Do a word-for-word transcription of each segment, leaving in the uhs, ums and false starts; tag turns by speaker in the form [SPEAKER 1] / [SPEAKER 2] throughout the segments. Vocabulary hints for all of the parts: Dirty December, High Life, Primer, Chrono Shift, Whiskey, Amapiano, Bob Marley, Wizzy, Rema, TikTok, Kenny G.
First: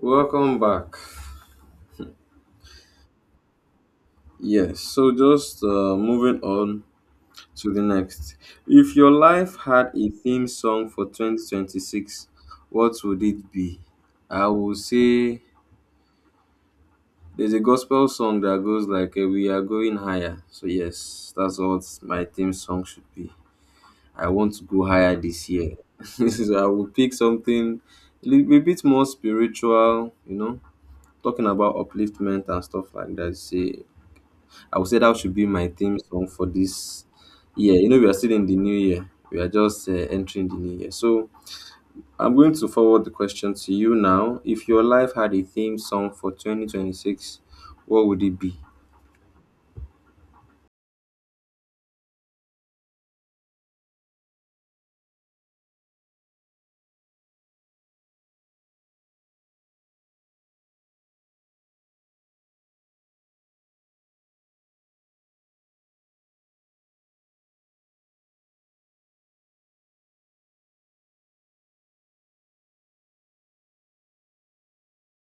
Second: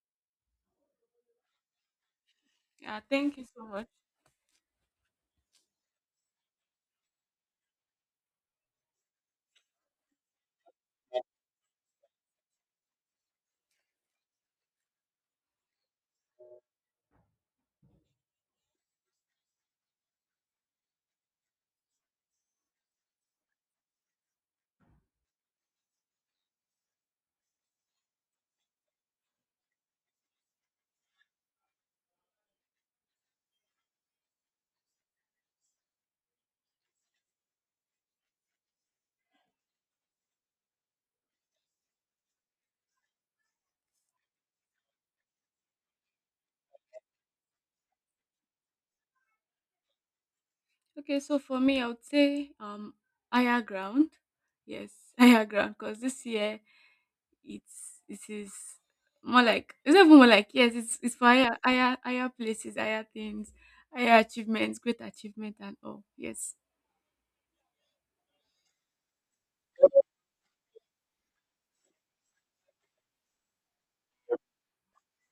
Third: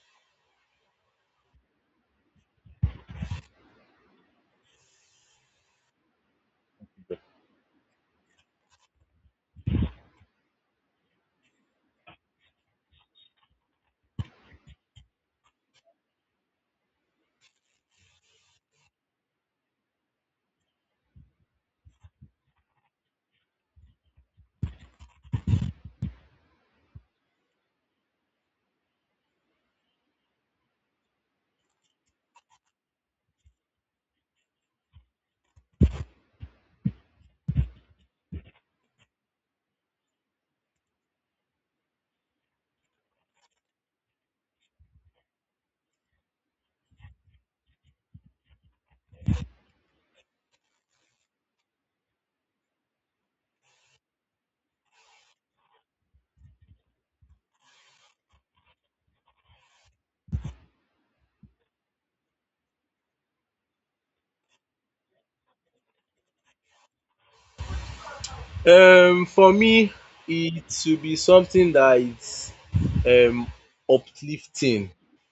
[SPEAKER 1] Welcome back.
[SPEAKER 2] Yeah, thank you so much.
[SPEAKER 1] Yes, so just uh, moving on to the next. If your life had a theme song for twenty twenty-six, what would it be? I would say there's a gospel song that goes like uh, we are going higher. So yes, that's what my theme song should be. I want to go higher this year. So I would pick something a little bit more spiritual, you know, talking about upliftment and stuff like that. Say I would say that should be my theme song for this year. You know, we are still in the new year. We are just uh, entering the new year. So I'm going to forward the question to you now. If your life had a theme song for twenty twenty-six, what would it be?
[SPEAKER 2] Okay, so for me, I would say um higher ground. Yes, higher ground because this year it's it is more like it's not even more like yes, it's it's for higher higher higher places, higher things, higher achievements, great achievement and all. Yes.
[SPEAKER 3] um For me, it should be something that is um uplifting,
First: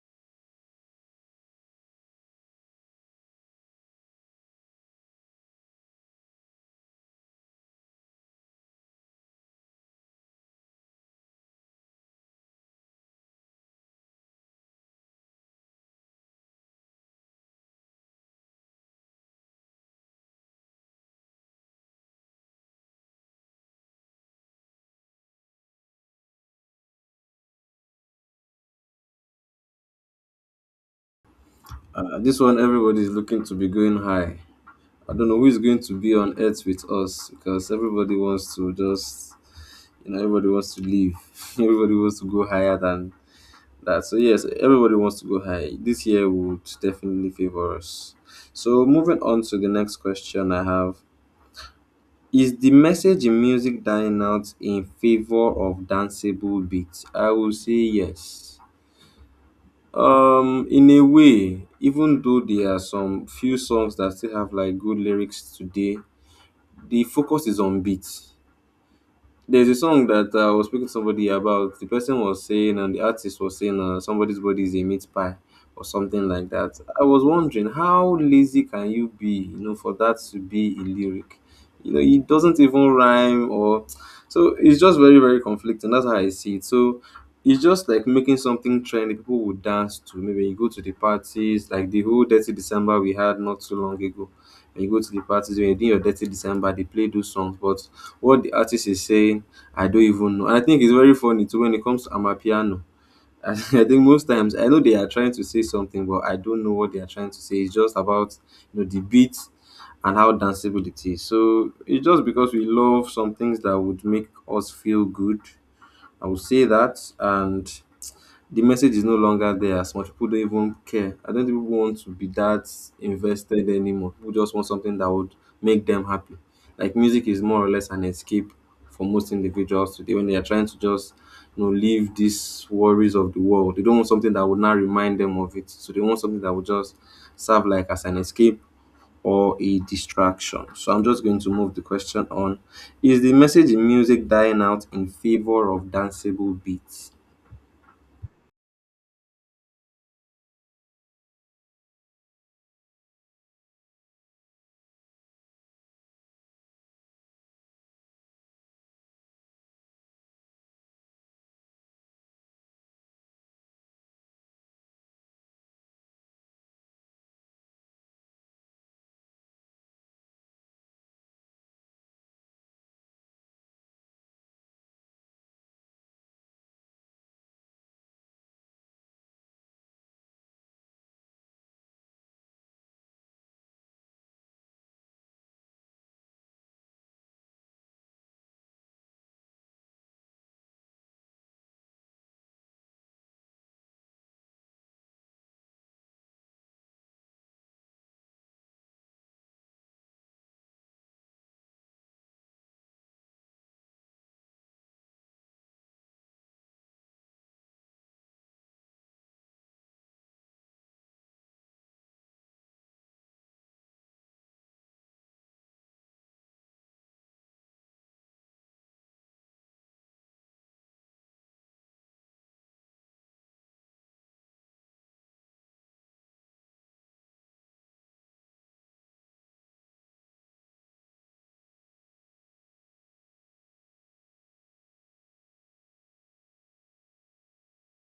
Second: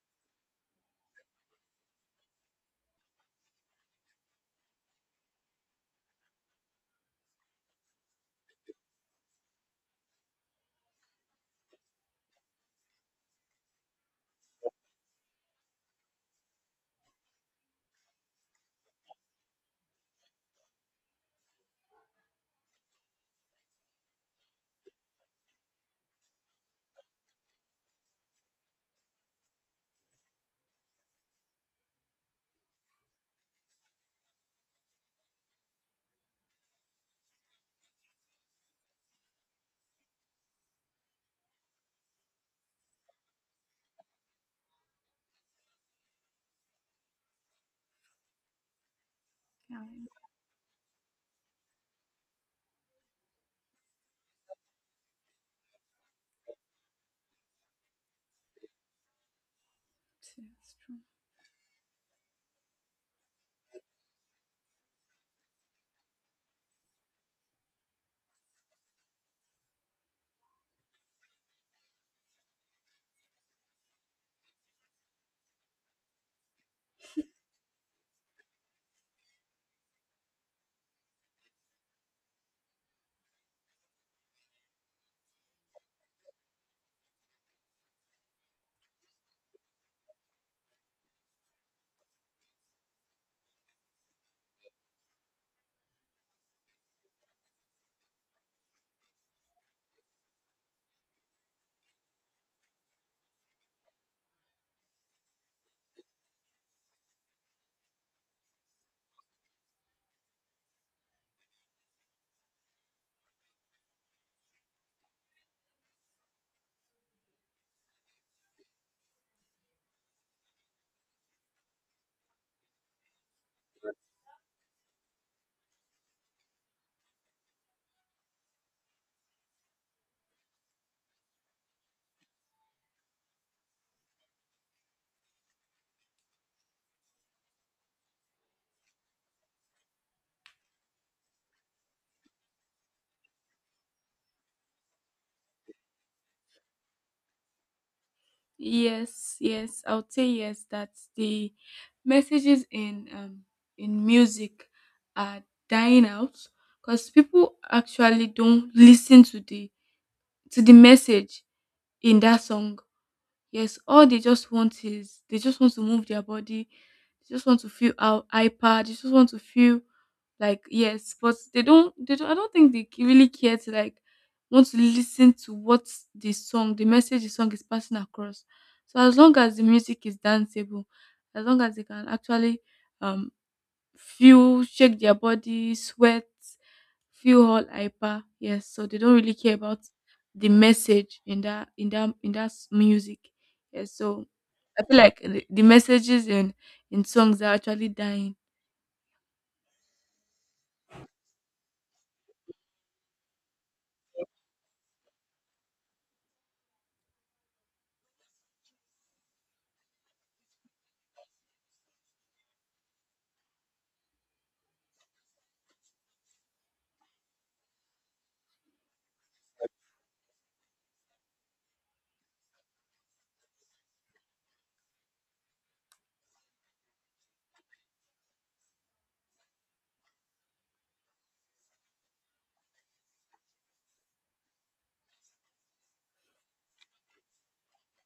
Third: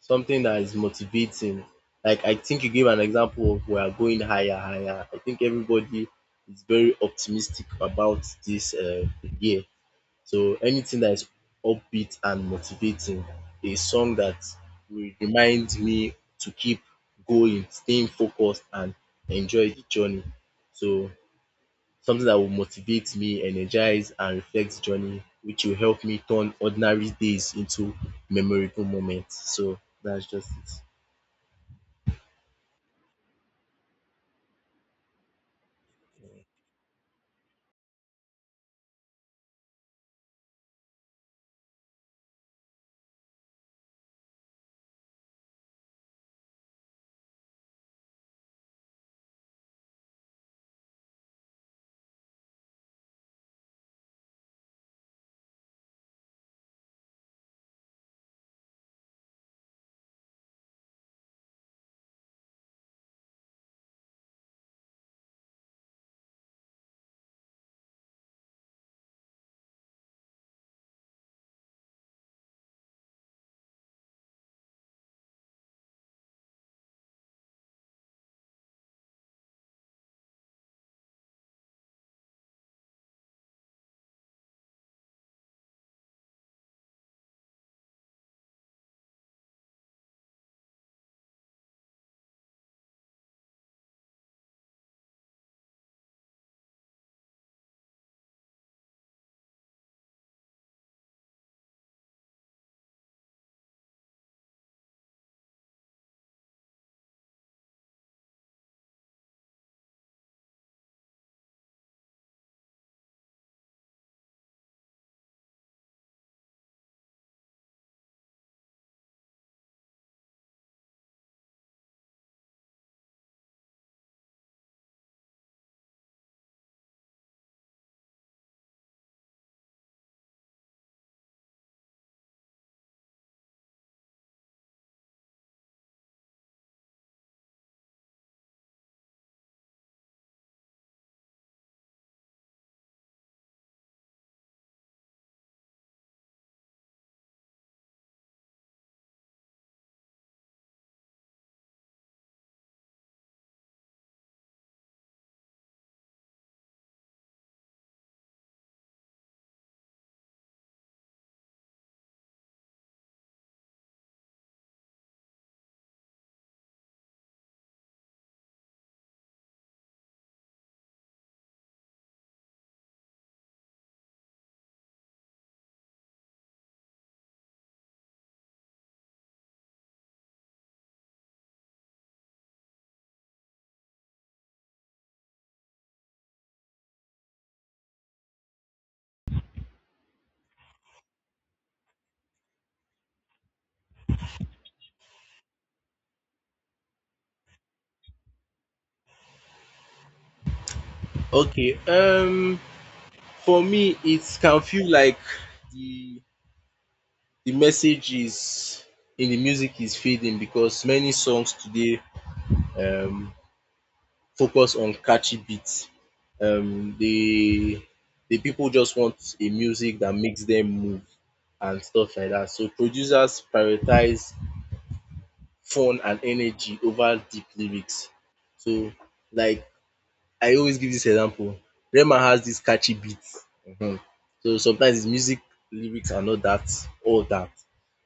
[SPEAKER 3] something that is motivating. Like, I think you gave an example of we are going higher higher. I think everybody is very optimistic about this uh year. So anything that is upbeat and motivating, a song that will remind me to keep going, staying focused, and enjoy the journey. So something that will motivate me, energize, and reflect the journey, which will help me turn ordinary days into memorable moments. So that's just it.
[SPEAKER 1] Uh, this one, everybody is looking to be going high. I don't know who is going to be on earth with us because everybody wants to just, you know, everybody wants to live. Everybody wants to go higher than that. So yes, everybody wants to go high. This year would definitely favor us. So moving on to the
[SPEAKER 2] Yeah,
[SPEAKER 1] next question I have. Is the message in music dying out in favor of danceable beats? I will say yes.
[SPEAKER 2] so
[SPEAKER 1] Um,
[SPEAKER 2] it's
[SPEAKER 1] in
[SPEAKER 2] true.
[SPEAKER 1] a way, even though there are some few songs that still have like good lyrics today, the focus is on beats. There's a song that uh, I was speaking to somebody about. The person was saying, and the artist was saying, uh, somebody's body is a meat pie or something like that. I was wondering how lazy can you be, you know, for that to be a lyric? You know, it doesn't even rhyme or so. It's just very, very conflicting. That's how I see it. So it's just like making something trendy. People would dance to. Maybe you go to the parties, like the whole Dirty December we had not so long ago, and you go to the parties when you're doing your dirty December, they play those songs. But what the artist is saying, I don't even know. And I think it's very funny too when it comes to Amapiano. I think most times I know they are trying to say something, but I don't know what they are trying to say. It's just about, you know, the beat and how danceable it is. So it's just because we love some things that would make us feel good. I would say that, and the message is no longer there as much. People don't even care. I don't think people want to be that invested anymore. People just want something that would make them happy. Like music is more or less an escape for most individuals today when they are trying to just, you know, leave these worries of the world. They don't want something that would not remind them of it. So they want something that would just serve like as an escape or a distraction. So I'm just going to move the question on. Is the message in music dying out in favor of danceable beats?
[SPEAKER 2] Yes, yes, I would say yes that the messages in um in music are dying out because people actually don't listen to the to the message in that song. Yes, all they just want is they just want to move their body, they just want to feel out hyper, they just want to feel like yes, but they don't they don't I don't think they c- really care to like want to listen to what the song, the message the song is passing across. So as long as the music is danceable, as long as they can actually um feel shake their body, sweat, feel all hyper. Yes, so they don't really care about the message in that in that in that s- music. Yes, so I feel like the the messages in in songs are actually dying.
[SPEAKER 3] Okay. Um, for me, it can feel like the the message is in the music is fading because many songs today um focus on catchy beats. Um, the the people just want a music that makes them move and stuff like that. So producers prioritize fun and energy over deep lyrics. So, like, I always give this example, Rema has this catchy beat, um so sometimes his music lyrics are not that, all that,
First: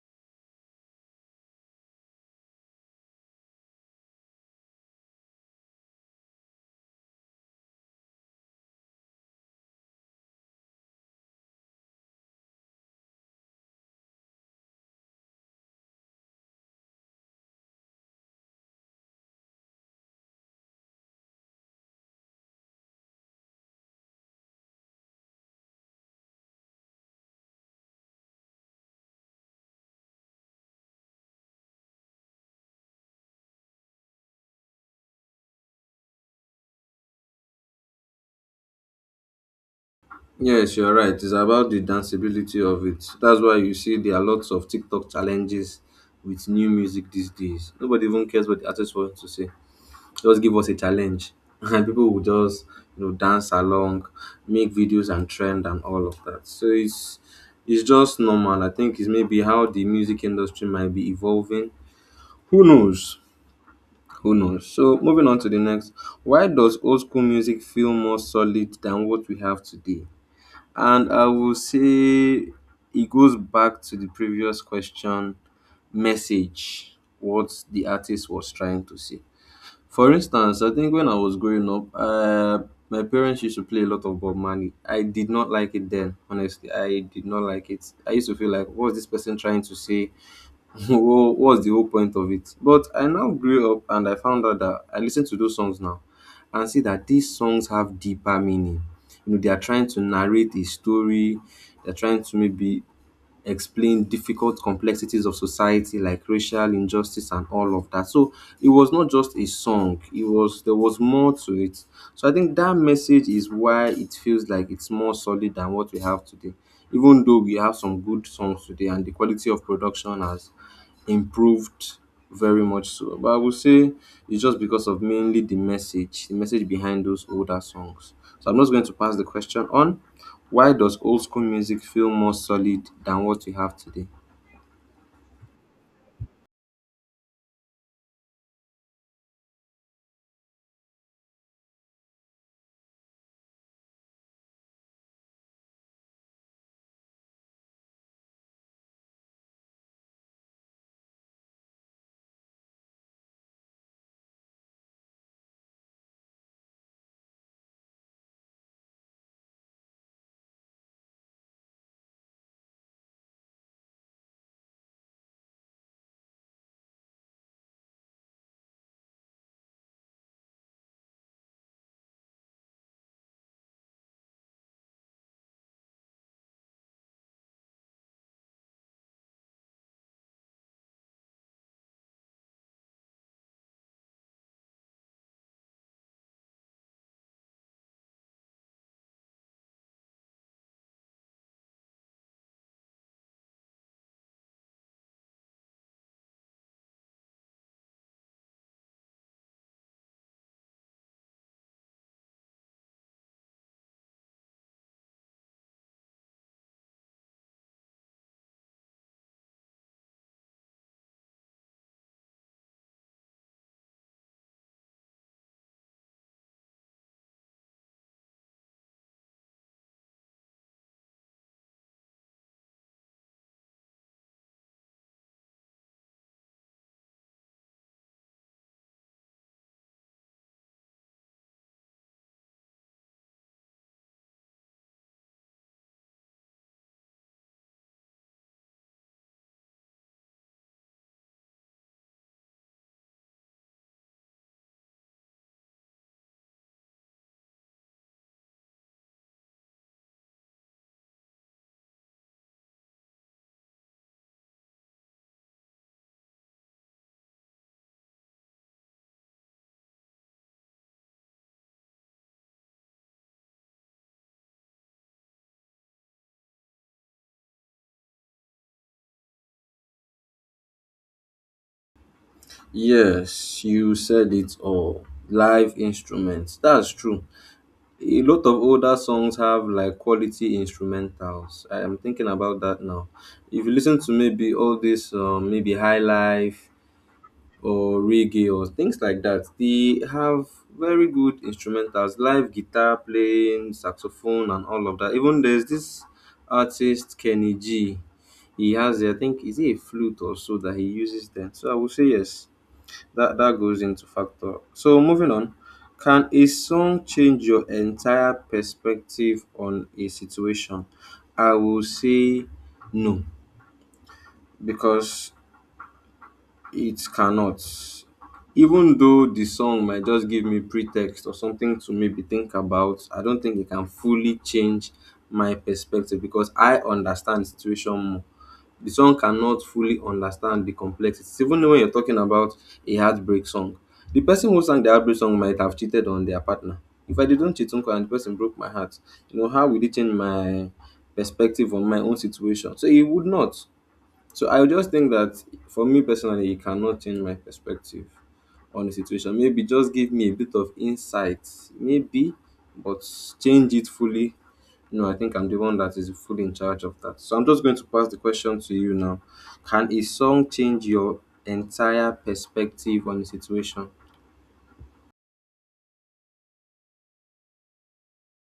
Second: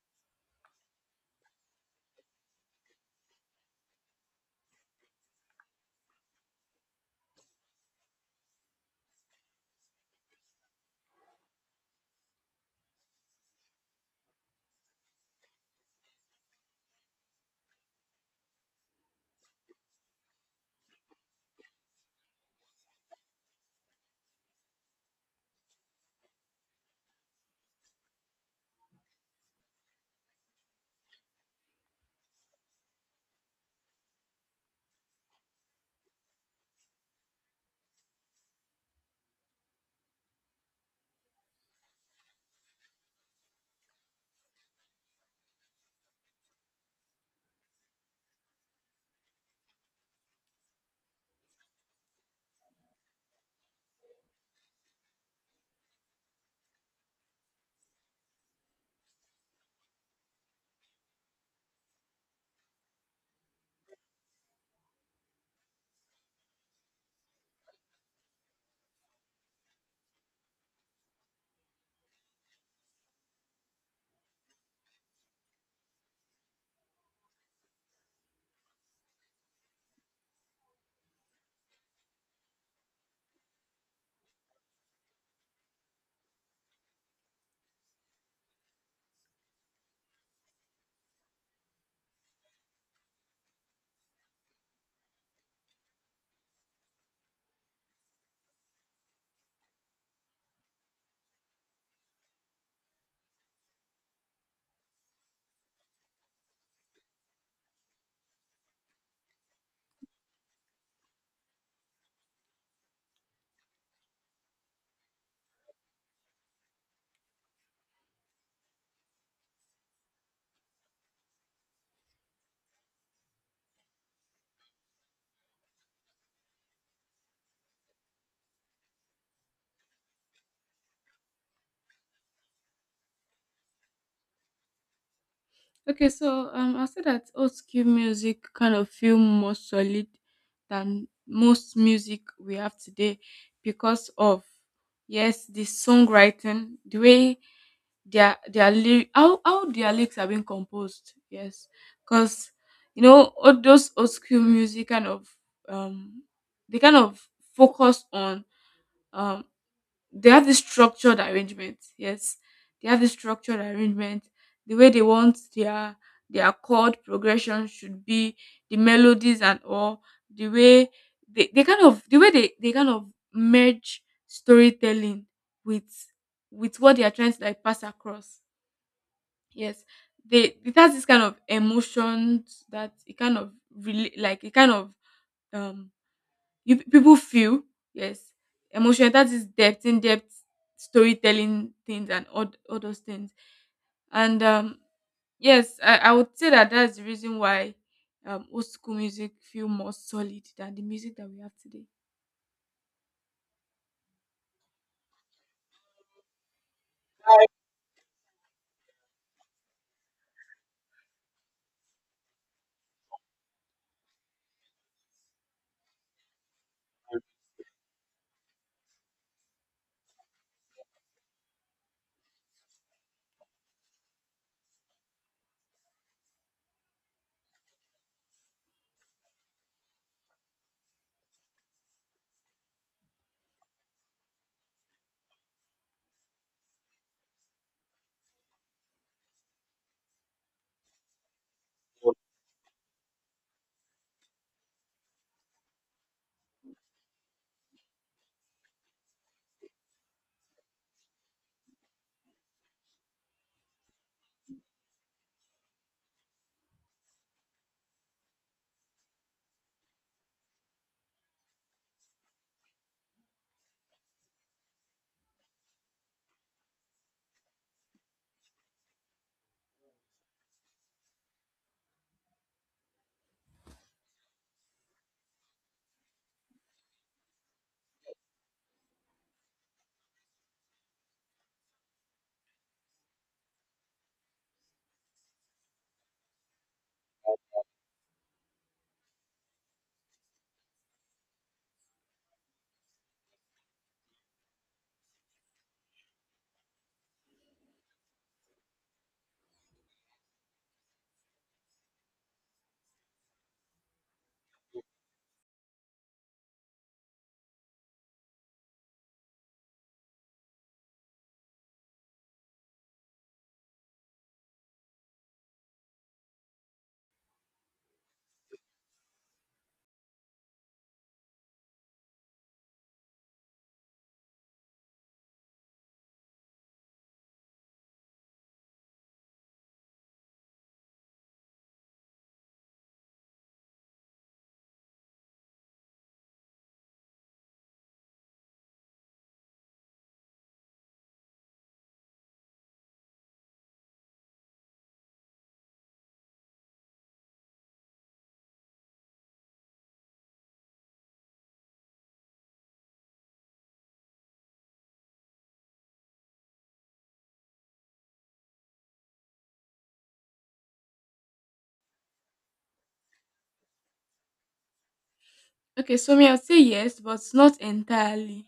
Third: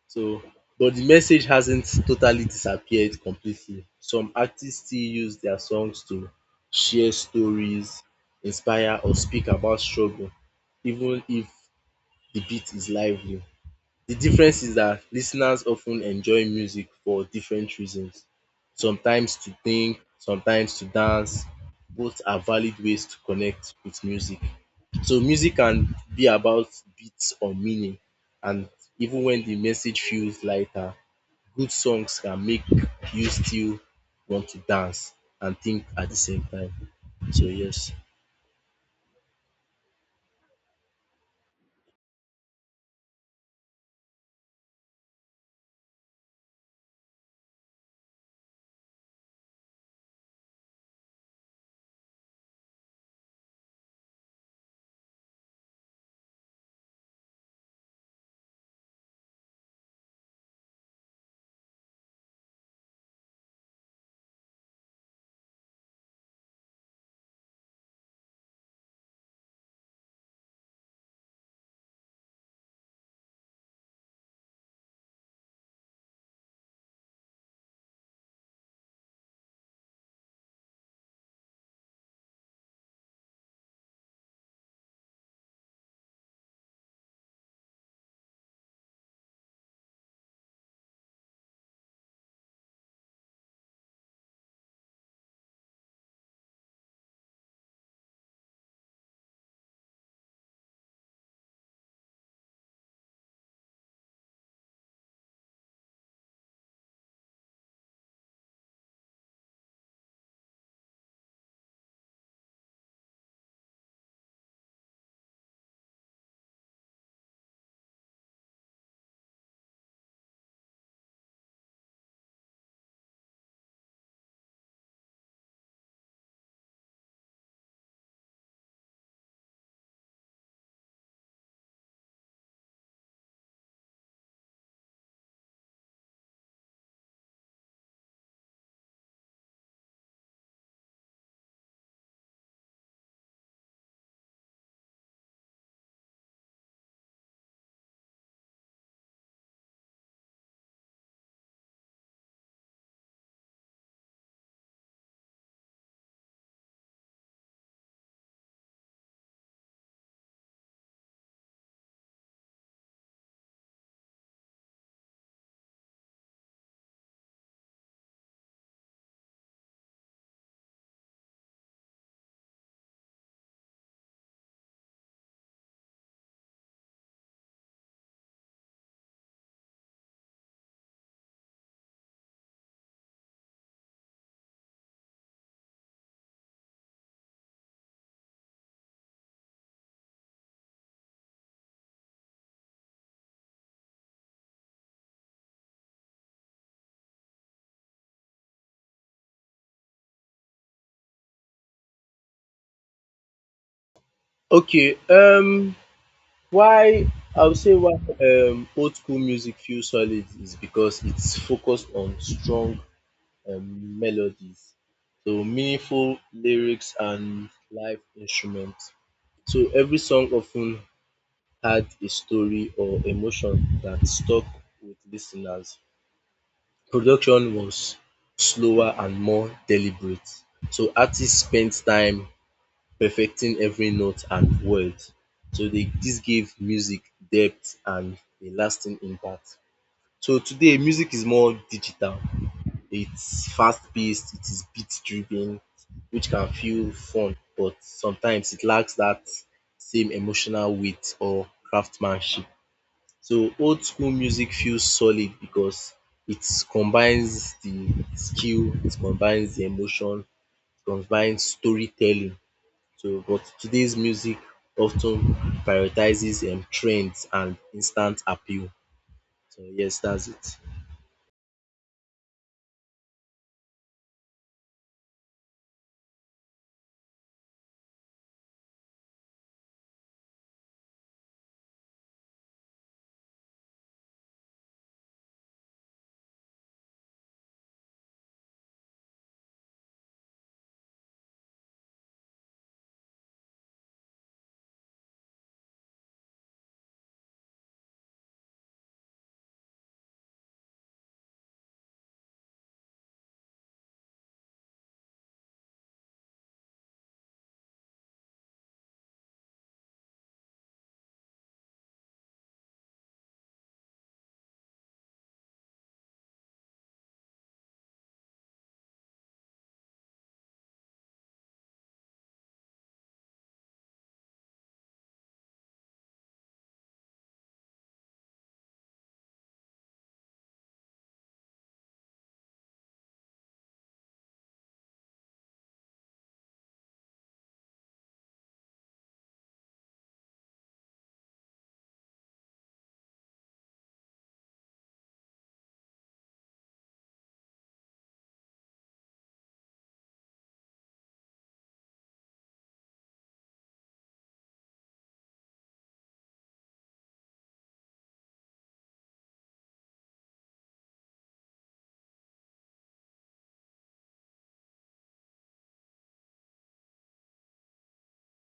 [SPEAKER 3] so, but the message hasn't totally disappeared completely. Some artists still use their songs to share stories, inspire, or speak about struggle even if the beat is lively. The difference is that listeners often enjoy music for different reasons, sometimes to think, sometimes to dance. Both are valid ways to connect with music. So music can be about beats or meaning, and even when the message feels lighter, good songs can make you still want to dance and think at the same time. So yes.
[SPEAKER 1] Yes, you're right. It's about the danceability of it. That's why you see there are lots of TikTok challenges with new music these days. Nobody even cares what the artist wants to say. Just give us a challenge, and people will just, you know, dance along, make videos and trend and all of that. So it's it's just normal. I think it's maybe how the music industry might be evolving. Who knows? Who knows? So moving on to the next. Why does old school music feel more solid than what we have today? And I will say it goes back to the previous question message, what the artist was trying to say. For instance, I think when I was growing up, uh, my parents used to play a lot of Bob Marley. I did not like it then, honestly. I did not like it. I used to feel like, what's this person trying to say? Wha- what's the whole point of it? But I now grew up and I found out that I listen to those songs now and see that these songs have deeper meaning. You know, they are trying to narrate a story, they're trying to maybe explain difficult complexities of society like racial injustice and all of that. So it was not just a song, it was there was more to it. So I think that message is why it feels like it's more solid than what we have today. Even though we have some good songs today and the quality of production has improved very much so. But I would say it's just because of mainly the message, the message behind those older songs. So I'm just going to pass the question on. Why does old school music feel more solid than what we have today?
[SPEAKER 2] Okay, so um, I'll say that old school music kind of feel more solid than most music we have today because of yes, the songwriting, the way their their lyric, how how their lyrics are being composed. Yes, because you know all those old school music kind of um they kind of focus on um they have this structured arrangement. Yes, they have this structured arrangement. The way they want their their chord progression should be, the melodies and all, the way they, they kind of the way they, they kind of merge storytelling with with what they are trying to like pass across. Yes. They it has this kind of emotions that it kind of really like it kind of um you people feel yes emotional that is depth in depth storytelling things and all, th- all those things and um yes I, I would say that that's the reason why um old school music feel more solid than the music that we have today.
[SPEAKER 3] Okay, um why, I would say, why um old school music feels solid is because it's focused on strong um melodies, so meaningful lyrics and live instruments. So every song often had a story or emotion that stuck with listeners. Production was slower and more deliberate, so artists spent time perfecting every note and word. So they, this gave music depth and a lasting impact. So today, music is more digital. It's fast paced, it is beat driven, which can feel fun, but sometimes it lacks that same emotional weight or craftsmanship. So old school music feels solid because it combines the skill, it combines the emotion, it combines storytelling, so, but today's music often prioritizes um, trends and instant appeal. So yes, that's it.
[SPEAKER 1] Yes, you said it all. Live instruments. That's true. A lot of older songs have like quality instrumentals. I am thinking about that now. If you listen to maybe all this, um, maybe High Life, or reggae or things like that. They have very good instrumentals, live guitar playing, saxophone, and all of that. Even there's this artist Kenny G. He has, I think, is it a flute or so that he uses then? So I would say yes. That that goes into factor. So moving on, can a song change your entire perspective on a situation? I will say no because it cannot. Even though the song might just give me pretext or something to maybe think about, I don't think it can fully change my perspective because I understand the situation more. The song cannot fully understand the complexities. Even when you're talking about a heartbreak song, the person who sang the heartbreak song might have cheated on their partner. If I didn't cheat uncle and the person broke my heart, you know, how will it change my perspective on my own situation? So it would not. So I just think that for me personally, it cannot change my perspective on the situation. Maybe just give me a bit of insight, maybe, but change it fully. No, I think I'm the one that is fully in charge of that. So I'm just going to pass the question to you now. Can a song change your entire perspective on the situation?
[SPEAKER 2] Okay, so me, I would say yes, but not entirely.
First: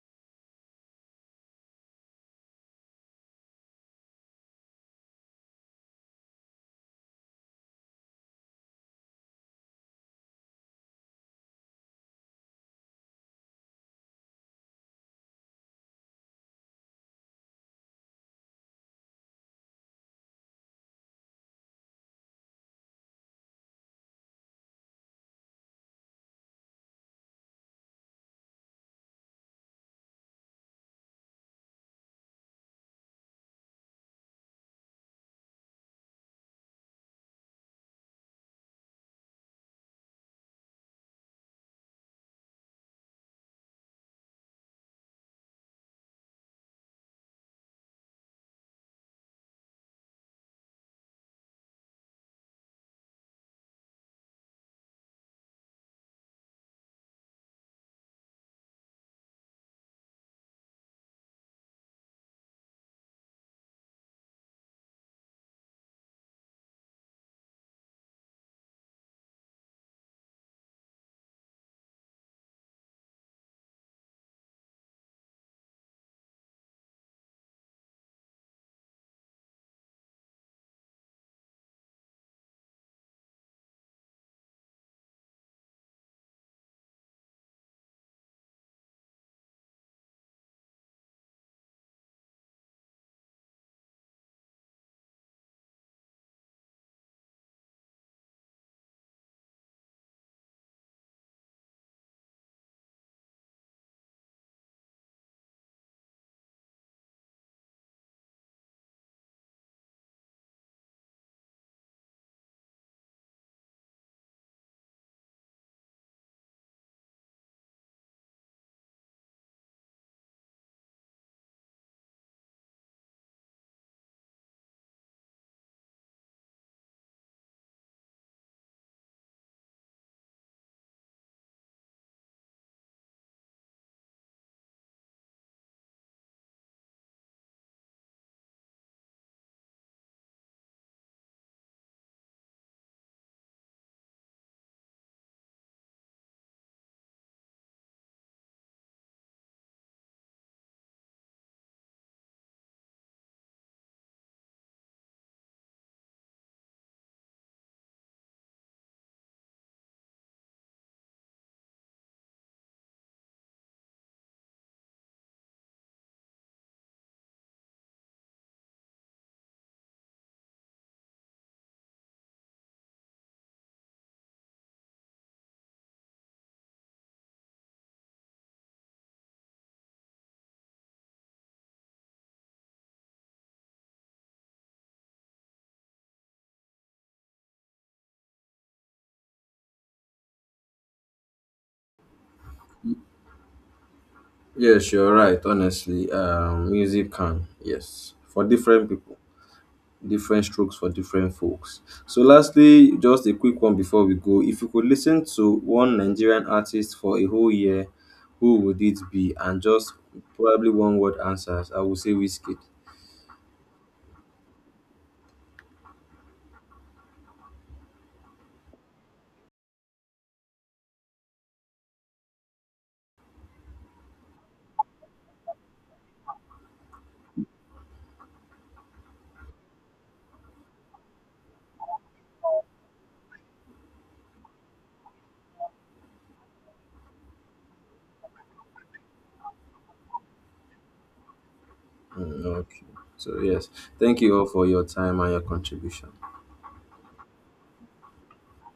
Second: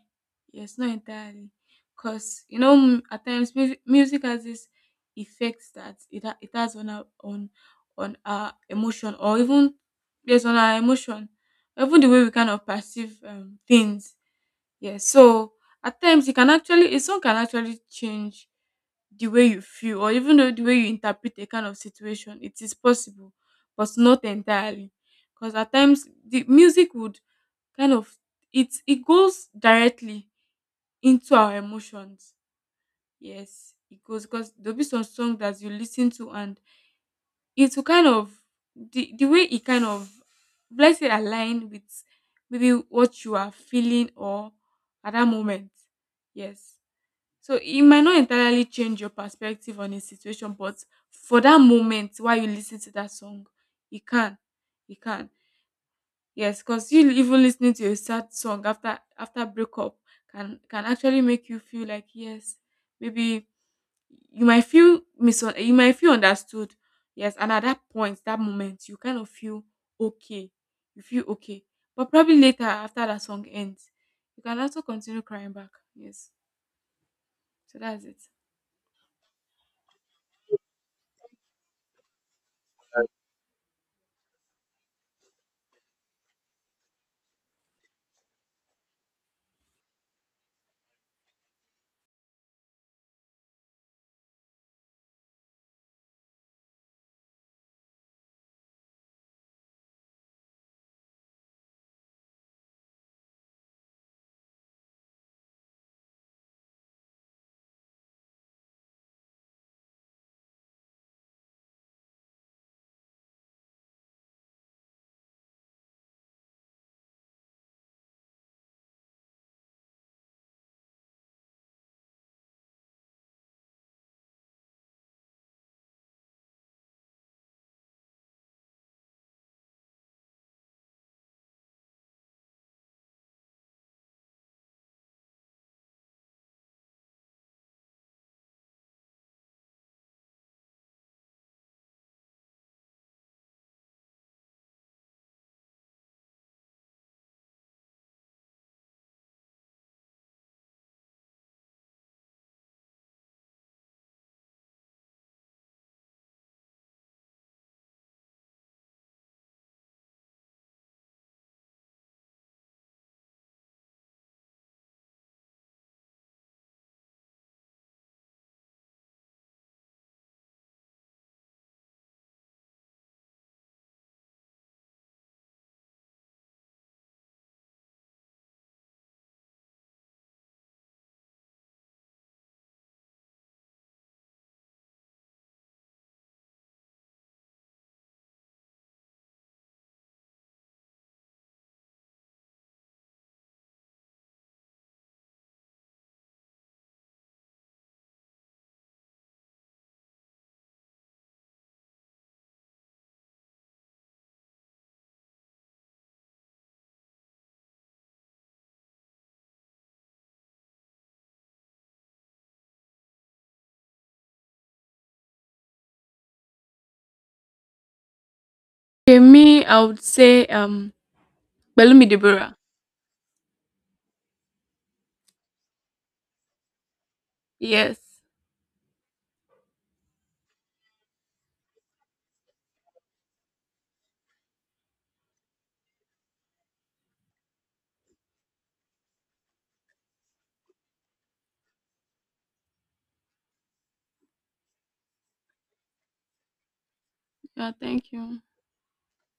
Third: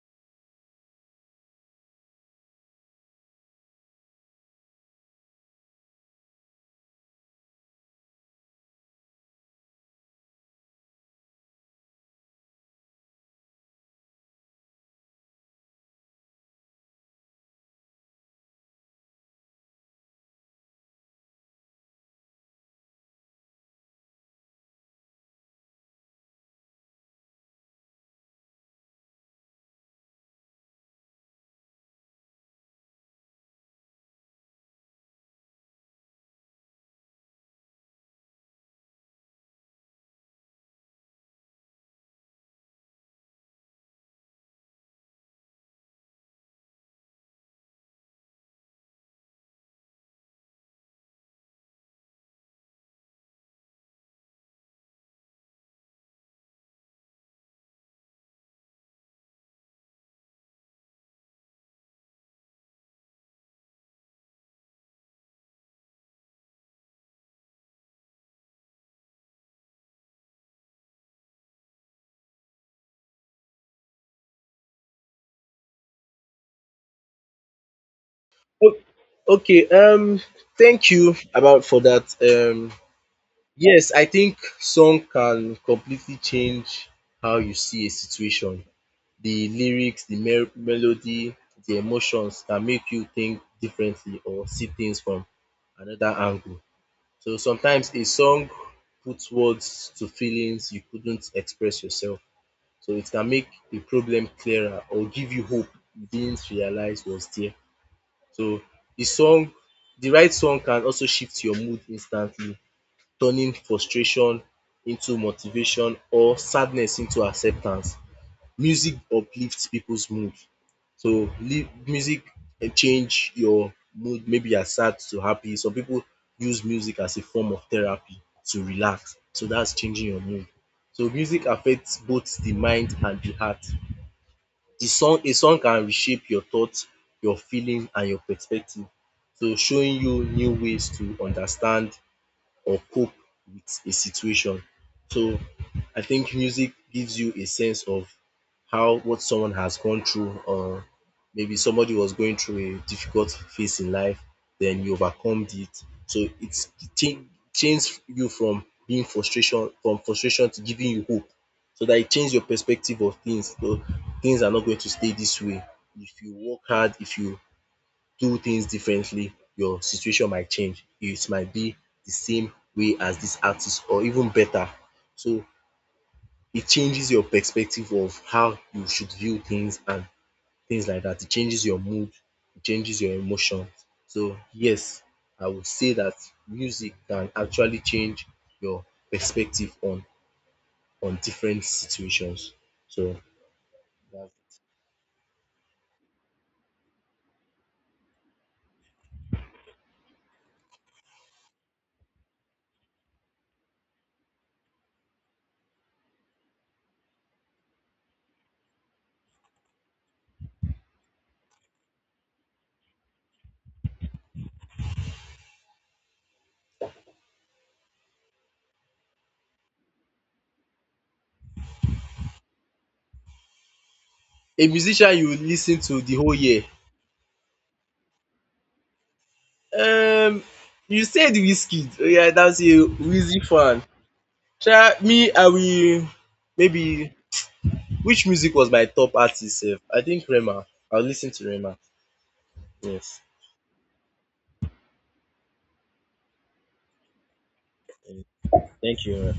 [SPEAKER 2] Yes, not entirely, because you know m- at times music, music has this effect that it ha- it has on our on on our emotion or even yes on our emotion, even the way we kind of perceive um, things. Yes, so at times it can actually a song can actually change the way you feel or even though the way you interpret a kind of situation. It is possible, but not entirely, because at times the music would kind of it it goes directly into our emotions. Yes, it goes because there'll be some song that you listen to and it will kind of the the way it kind of let's say align with maybe what you are feeling or at that moment. Yes. So it might not entirely change your perspective on a situation, but for that moment while you listen to that song, it can. It can. Yes, because you even listening to a sad song after after breakup can can actually make you feel like yes, maybe you might feel mis you might feel understood. Yes, and at that point, that moment, you kind of feel okay. You feel okay, but probably later after that song ends, you can also continue crying back. Yes, so that's it.
[SPEAKER 3] O- Okay, um, thank you about for that. Um, yes, I think song can completely change how you see a situation. The lyrics, the mer- melody, the emotions can make you think differently or see things from another angle. So sometimes a song puts words to feelings you couldn't express yourself. So it can make the problem clearer or give you hope you didn't realize was there. So the song the right song can also shift your mood instantly, turning frustration into motivation or sadness into acceptance. Music uplifts people's mood. So li music can change your mood. Maybe you're sad to happy. Some people use music as a form of therapy to relax. So that's changing your mood. So music affects both the mind and the heart. The song, a song can reshape your thoughts, your feelings, and your perspective. So showing you new ways to understand or cope with a situation. So I think music gives you a sense of how what someone has gone through, or maybe somebody was going through a difficult phase in life, then you overcome it. So it's change change you from being frustration from frustration to giving you hope. So that it change your perspective of things. So things are not going to stay this way. If you work hard, if you do things differently, your situation might change. It might be the same way as this artist or even better. So it changes your perspective of how you should view things and things like that. It changes your mood, it changes your emotions. So yes, I would say that music can actually change your perspective on on different situations. So that's
[SPEAKER 1] Yes, you're right. Honestly, um, music can. Yes, for different people. Different strokes for different folks. So lastly, just a quick one before we go. If you could listen to one Nigerian artist for a whole year, who would it be? And just probably one word answers. I would say Whiskey.
[SPEAKER 2] Okay, me, I would say um, Belumi Deborah.
[SPEAKER 3] a musician you lis ten to the whole year.
[SPEAKER 2] Yes.
[SPEAKER 3] Um, you said whiskey. Oh, yeah, that's a Wizzy fan. Sha, me, I will maybe, which music was my top artist sef? I think Rema. I'll listen to Rema.
[SPEAKER 1] Mm, okay.
[SPEAKER 3] Yes.
[SPEAKER 1] So yes, thank you all for your time and your contribution.
[SPEAKER 2] Yeah. Thank you.
[SPEAKER 3] Thank you.